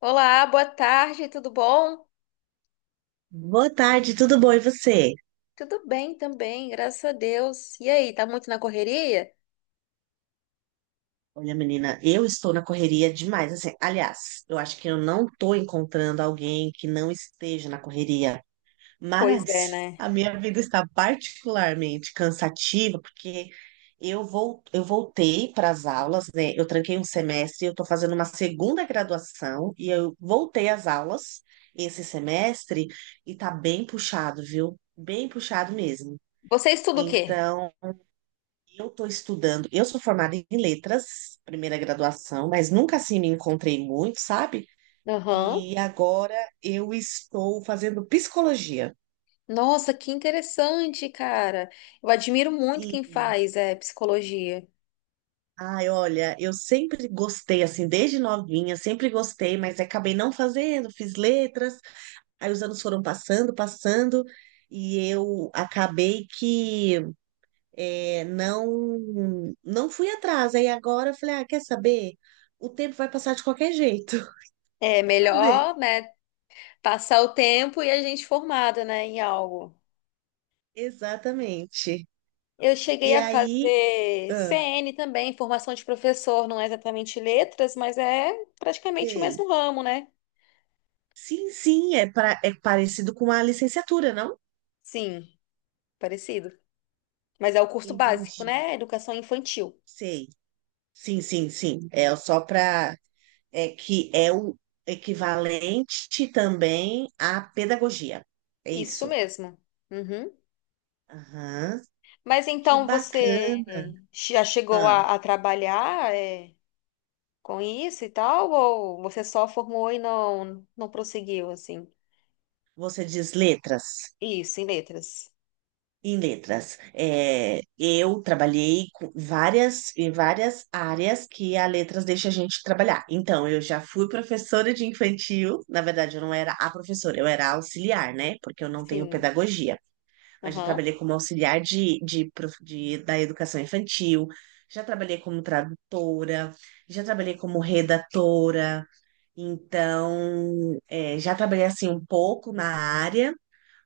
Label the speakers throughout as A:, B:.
A: Olá, boa tarde, tudo bom?
B: Boa tarde, tudo bom e você?
A: Tudo bem também, graças a Deus. E aí, tá muito na correria?
B: Olha, menina, eu estou na correria demais. Assim, aliás, eu acho que eu não estou encontrando alguém que não esteja na correria,
A: Pois é,
B: mas
A: né?
B: a minha vida está particularmente cansativa porque eu voltei para as aulas, né? Eu tranquei um semestre, eu estou fazendo uma segunda graduação e eu voltei às aulas esse semestre e tá bem puxado, viu? Bem puxado mesmo.
A: Você estuda o quê?
B: Então, eu estou estudando. Eu sou formada em letras, primeira graduação, mas nunca assim me encontrei muito, sabe?
A: Aham.
B: E agora eu estou fazendo psicologia.
A: Nossa, que interessante, cara. Eu admiro muito quem
B: Sim.
A: faz psicologia.
B: Ai, olha, eu sempre gostei, assim, desde novinha, sempre gostei, mas acabei não fazendo, fiz letras, aí os anos foram passando, passando, e eu acabei que não fui atrás. Aí agora eu falei, ah, quer saber? O tempo vai passar de qualquer jeito. Vou
A: É melhor,
B: fazer.
A: né, passar o tempo e a gente formada, né, em algo.
B: Exatamente.
A: Eu cheguei
B: E
A: a
B: aí,
A: fazer
B: ah,
A: CN também, formação de professor, não é exatamente letras, mas é praticamente o
B: sei.
A: mesmo ramo, né?
B: Sim, sim, é parecido com a licenciatura, não?
A: Sim, parecido. Mas é o curso básico,
B: Entendi.
A: né? Educação infantil.
B: Sei. Sim, sim, sim. É só para. É que é o equivalente também à pedagogia. É
A: Isso
B: isso.
A: mesmo. Uhum.
B: Aham.
A: Mas
B: Que
A: então
B: bacana.
A: você já chegou
B: Ah,
A: a trabalhar com isso e tal? Ou você só formou e não prosseguiu, assim?
B: você diz letras?
A: Isso, em letras.
B: Em letras. É, eu trabalhei com várias, em várias áreas que a letras deixa a gente trabalhar. Então, eu já fui professora de infantil. Na verdade, eu não era a professora, eu era auxiliar, né? Porque eu não tenho
A: Sim.
B: pedagogia. Mas já
A: Aham.
B: trabalhei como auxiliar da educação infantil. Já trabalhei como tradutora, já trabalhei como redatora, então já trabalhei assim um pouco na área,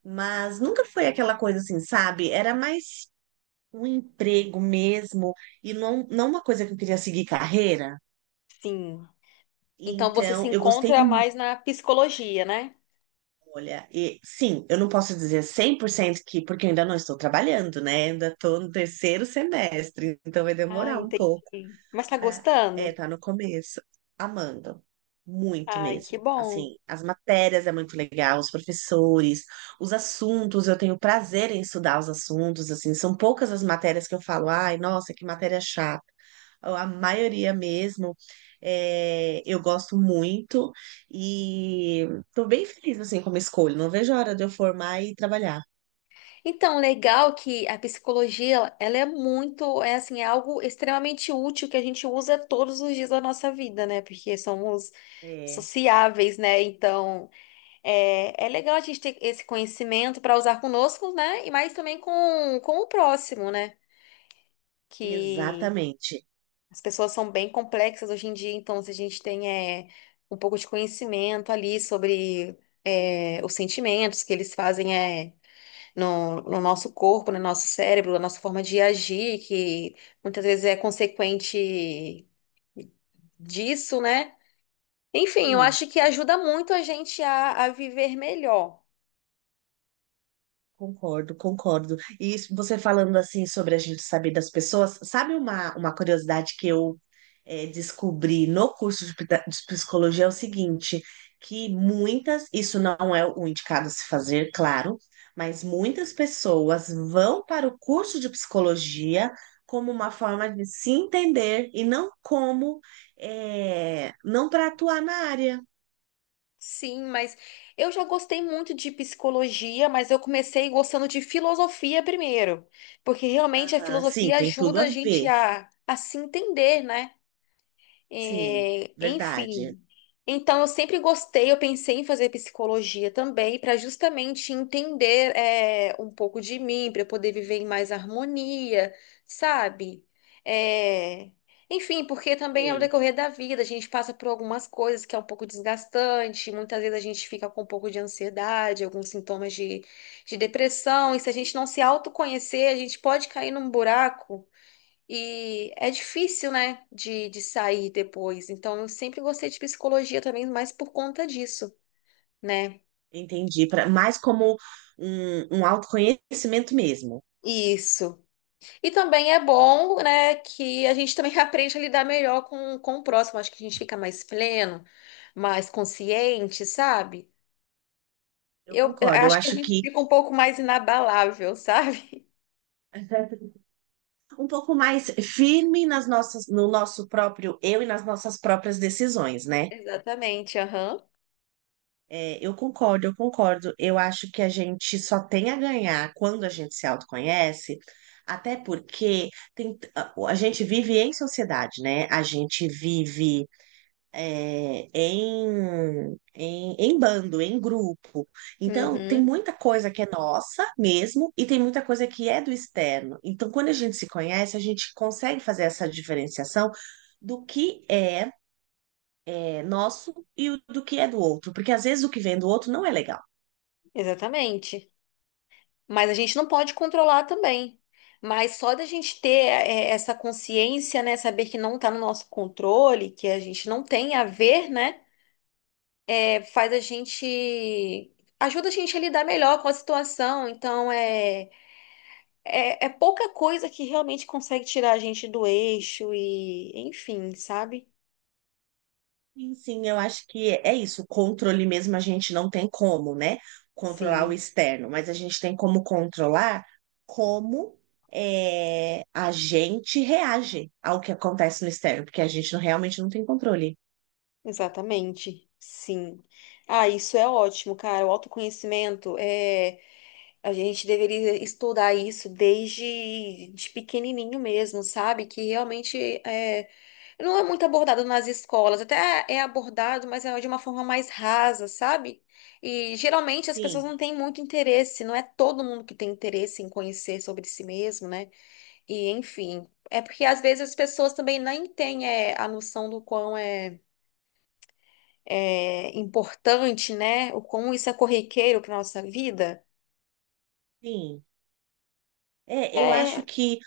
B: mas nunca foi aquela coisa assim, sabe? Era mais um emprego mesmo, e não uma coisa que eu queria seguir carreira.
A: Sim. Então você se
B: Então, eu gostei
A: encontra
B: muito.
A: mais na psicologia, né?
B: Olha, e sim, eu não posso dizer 100% que, porque eu ainda não estou trabalhando, né? Ainda estou no terceiro semestre, então vai
A: Ah,
B: demorar um pouco.
A: entendi. Mas tá
B: pra- É,
A: gostando?
B: tá no começo. Amando. Muito
A: Ai, que
B: mesmo.
A: bom.
B: Assim, as matérias é muito legal, os professores, os assuntos, eu tenho prazer em estudar os assuntos, assim, são poucas as matérias que eu falo, ai, nossa, que matéria chata. A maioria mesmo, eu gosto muito e tô bem feliz, assim, com a minha escolha. Não vejo a hora de eu formar e trabalhar.
A: Então, legal que a psicologia, ela é muito, é assim, é algo extremamente útil que a gente usa todos os dias da nossa vida, né? Porque somos
B: É,
A: sociáveis, né? Então, é legal a gente ter esse conhecimento para usar conosco, né? E mais também com o próximo, né? Que
B: exatamente.
A: as pessoas são bem complexas hoje em dia, então se a gente tem é, um pouco de conhecimento ali sobre os sentimentos que eles fazem, é no nosso corpo, no nosso cérebro, na nossa forma de agir, que muitas vezes é consequente disso, né? Enfim, eu
B: Sim.
A: acho que ajuda muito a gente a viver melhor.
B: Concordo, concordo. E isso- você falando assim sobre a gente saber das pessoas, sabe uma curiosidade que eu descobri no curso de, de psicologia é o seguinte, que muitas, isso não é o indicado a se fazer, claro, mas muitas pessoas vão para o curso de psicologia como uma forma de se entender e não como, não para atuar na área.
A: Sim, mas eu já gostei muito de psicologia, mas eu comecei gostando de filosofia primeiro, porque realmente a
B: Aham, sim,
A: filosofia
B: tem tudo
A: ajuda
B: a
A: a gente
B: ver.
A: a se entender, né?
B: Sim,
A: É,
B: verdade.
A: enfim. Então, eu sempre gostei, eu pensei em fazer psicologia também, para justamente entender um pouco de mim, para eu poder viver em mais harmonia, sabe? É, enfim, porque também é o
B: Sim.
A: decorrer da vida, a gente passa por algumas coisas que é um pouco desgastante, muitas vezes a gente fica com um pouco de ansiedade, alguns sintomas de depressão, e se a gente não se autoconhecer, a gente pode cair num buraco. E é difícil, né, de sair depois. Então, eu sempre gostei de psicologia também, mais por conta disso, né?
B: Entendi, pra, mais como um autoconhecimento mesmo.
A: Isso. E também é bom, né, que a gente também aprende a lidar melhor com o próximo. Acho que a gente fica mais pleno, mais consciente, sabe?
B: Eu
A: Eu
B: concordo, eu
A: acho que a
B: acho
A: gente
B: que
A: fica um pouco mais inabalável, sabe?
B: um pouco mais firme nas nossas, no nosso próprio eu e nas nossas próprias decisões, né?
A: Exatamente, aham.
B: É, eu concordo, eu concordo. Eu acho que a gente só tem a ganhar quando a gente se autoconhece, até porque a gente vive em sociedade, né? A gente vive em bando, em grupo. Então, tem
A: Uhum,
B: muita coisa que é nossa mesmo e tem muita coisa que é do externo. Então, quando a gente se conhece, a gente consegue fazer essa diferenciação do que é, nosso e do que é do outro, porque às vezes o que vem do outro não é legal.
A: exatamente. Mas a gente não pode controlar também. Mas só da gente ter essa consciência, né, saber que não está no nosso controle, que a gente não tem a ver, né, faz a gente ajuda a gente a lidar melhor com a situação. Então é é pouca coisa que realmente consegue tirar a gente do eixo e, enfim, sabe?
B: Sim, sim, eu acho que é isso. O controle mesmo a gente não tem como, né? Controlar o
A: Sim,
B: externo, mas a gente tem como controlar como a gente reage ao que acontece no externo, porque a gente não- realmente não tem controle.
A: exatamente. Sim. Ah, isso é ótimo, cara. O autoconhecimento é a gente deveria estudar isso desde de pequenininho mesmo, sabe? Que realmente é, não é muito abordado nas escolas, até é abordado, mas é de uma forma mais rasa, sabe? E geralmente as pessoas
B: Sim,
A: não têm muito interesse, não é todo mundo que tem interesse em conhecer sobre si mesmo, né? E enfim, é porque às vezes as pessoas também nem têm a noção do quão é importante, né? O quão isso é corriqueiro para nossa vida.
B: sim. É, eu acho
A: É.
B: que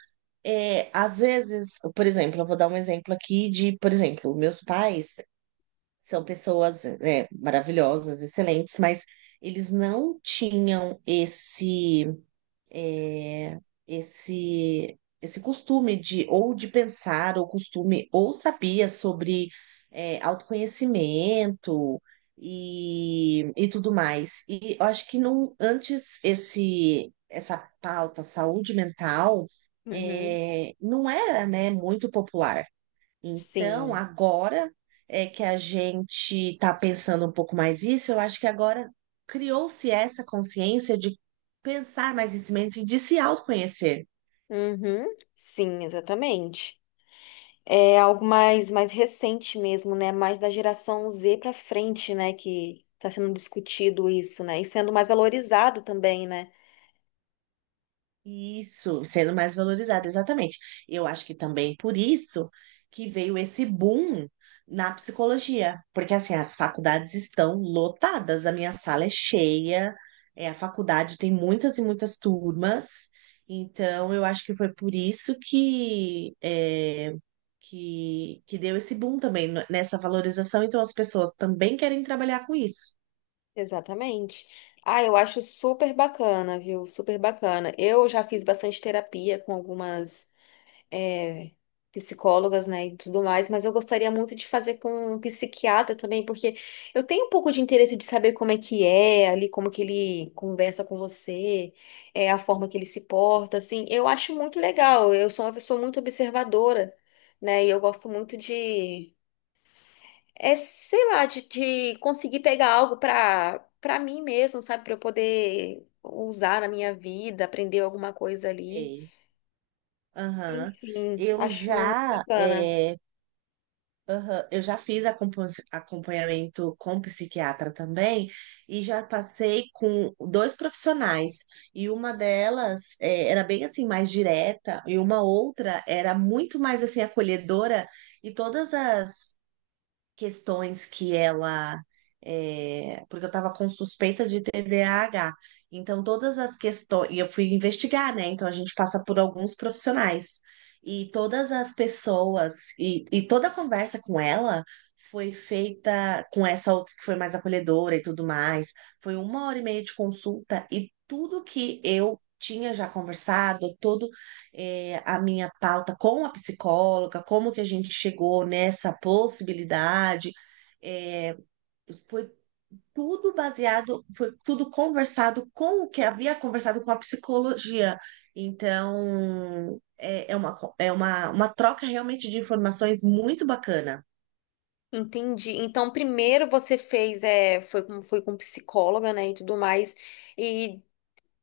B: às vezes, por exemplo, eu vou dar um exemplo aqui de, por exemplo, meus pais são pessoas, né, maravilhosas, excelentes, mas eles não tinham esse. é, esse costume de ou de pensar ou costume ou sabia sobre autoconhecimento e tudo mais. E eu acho que não antes esse essa pauta saúde mental
A: Uhum.
B: não era, né, muito popular. Então,
A: Sim.
B: agora é que a gente está pensando um pouco mais isso, eu acho que agora criou-se essa consciência de pensar mais nesse momento e de se autoconhecer.
A: Uhum. Sim, exatamente. É algo mais, mais recente mesmo, né? Mais da geração Z para frente, né? Que está sendo discutido isso, né? E sendo mais valorizado também, né?
B: Isso, sendo mais valorizada, exatamente. Eu acho que também por isso que veio esse boom na psicologia, porque assim, as faculdades estão lotadas, a minha sala é cheia, a faculdade tem muitas e muitas turmas, então eu acho que foi por isso que, que deu esse boom também nessa valorização, então as pessoas também querem trabalhar com isso.
A: Exatamente. Ah, eu acho super bacana, viu? Super bacana. Eu já fiz bastante terapia com algumas. é, Psicólogas, né, e tudo mais, mas eu gostaria muito de fazer com um psiquiatra também, porque eu tenho um pouco de interesse de saber como é que é ali, como que ele conversa com você, a forma que ele se porta, assim, eu acho muito legal, eu sou uma pessoa muito observadora, né, e eu gosto muito sei lá, de conseguir pegar algo pra mim mesmo, sabe, pra eu poder... Usar na minha vida, aprender alguma coisa ali.
B: Sei. Aham.
A: Enfim,
B: Eu
A: acho muito
B: já
A: bacana.
B: é, Aham, eu já fiz acompanhamento com psiquiatra também e já passei com dois profissionais. E uma delas era bem assim mais direta e uma outra era muito mais assim acolhedora e todas as questões que ela. Porque eu estava com suspeita de TDAH. Então, todas as questões. E eu fui investigar, né? Então, a gente passa por alguns profissionais. E todas as pessoas. E toda a conversa com ela foi feita com essa outra que foi mais acolhedora e tudo mais. Foi uma hora e meia de consulta. E tudo que eu tinha já conversado, a minha pauta com a psicóloga, como que a gente chegou nessa possibilidade. É, foi tudo baseado, foi tudo conversado com o que havia conversado com a psicologia. Então, é uma troca realmente de informações muito bacana.
A: Entendi. Então, primeiro você fez, é, foi foi com psicóloga, né, e tudo mais, e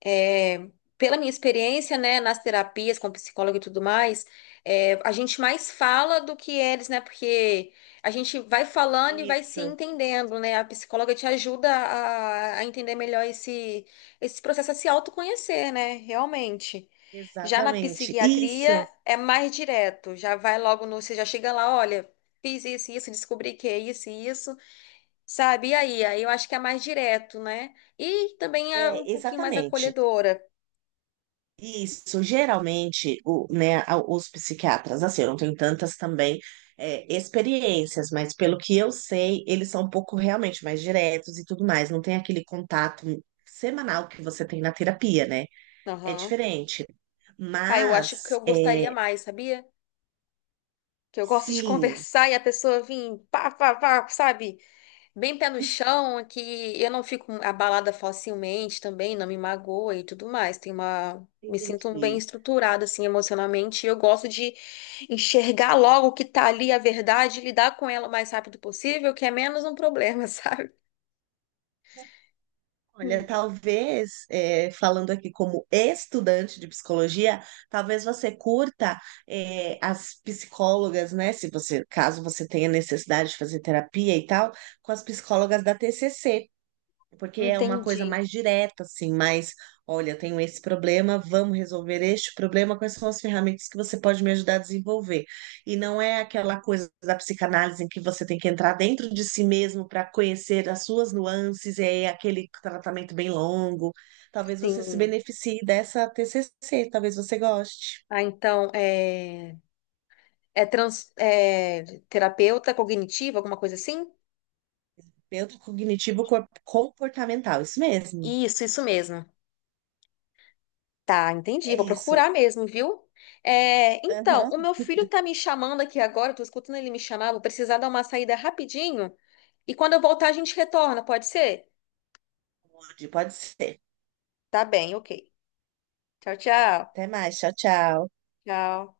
A: é, pela minha experiência, né, nas terapias com psicólogo e tudo mais, a gente mais fala do que eles, né, porque a gente vai falando e vai se
B: Isso,
A: entendendo, né, a psicóloga te ajuda a entender melhor esse processo, a se autoconhecer, né, realmente. Já na
B: exatamente.
A: psiquiatria
B: Isso,
A: é mais direto, já vai logo no, você já chega lá, olha, fiz isso, isso, descobri que é isso e isso, sabe? E aí, aí eu acho que é mais direto, né? E também é um
B: é,
A: pouquinho mais
B: exatamente.
A: acolhedora.
B: Isso, geralmente, né, os psiquiatras, assim, eu não tenho tantas também experiências, mas pelo que eu sei, eles são um pouco realmente mais diretos e tudo mais, não tem aquele contato semanal que você tem na terapia, né? É
A: Aham.
B: diferente.
A: Ah, eu acho que eu
B: Mas, é,
A: gostaria mais, sabia? Que eu gosto de
B: sim,
A: conversar e a pessoa vir pá, pá, pá, sabe? Bem pé no chão, que eu não fico abalada facilmente também, não me magoa e tudo mais. Tem uma. Me sinto bem
B: entendi.
A: estruturada, assim, emocionalmente. E eu gosto de enxergar logo o que tá ali, a verdade, e lidar com ela o mais rápido possível, que é menos um problema, sabe?
B: Olha, talvez, falando aqui como estudante de psicologia, talvez você curta, as psicólogas, né? Se você, caso você tenha necessidade de fazer terapia e tal, com as psicólogas da TCC. Porque é uma coisa
A: Entendi.
B: mais direta, assim, mais, olha, eu tenho esse problema, vamos resolver este problema, quais são as ferramentas que você pode me ajudar a desenvolver? E não é aquela coisa da psicanálise em que você tem que entrar dentro de si mesmo para conhecer as suas nuances, e é aquele tratamento bem longo. Talvez você se
A: Sim.
B: beneficie dessa TCC, talvez você goste.
A: Ah, então, é. É terapeuta cognitiva, alguma coisa assim?
B: Terapeuta cognitivo comportamental, isso mesmo.
A: Isso mesmo. Tá, entendi.
B: É
A: Vou
B: isso.
A: procurar mesmo, viu? É, então, o
B: Aham.
A: meu filho tá me chamando aqui agora, eu tô escutando ele me chamar, vou precisar dar uma saída rapidinho. E quando eu voltar, a gente retorna, pode ser?
B: Pode, pode ser.
A: Tá bem, ok. Tchau, tchau.
B: Até mais, tchau, tchau.
A: Tchau.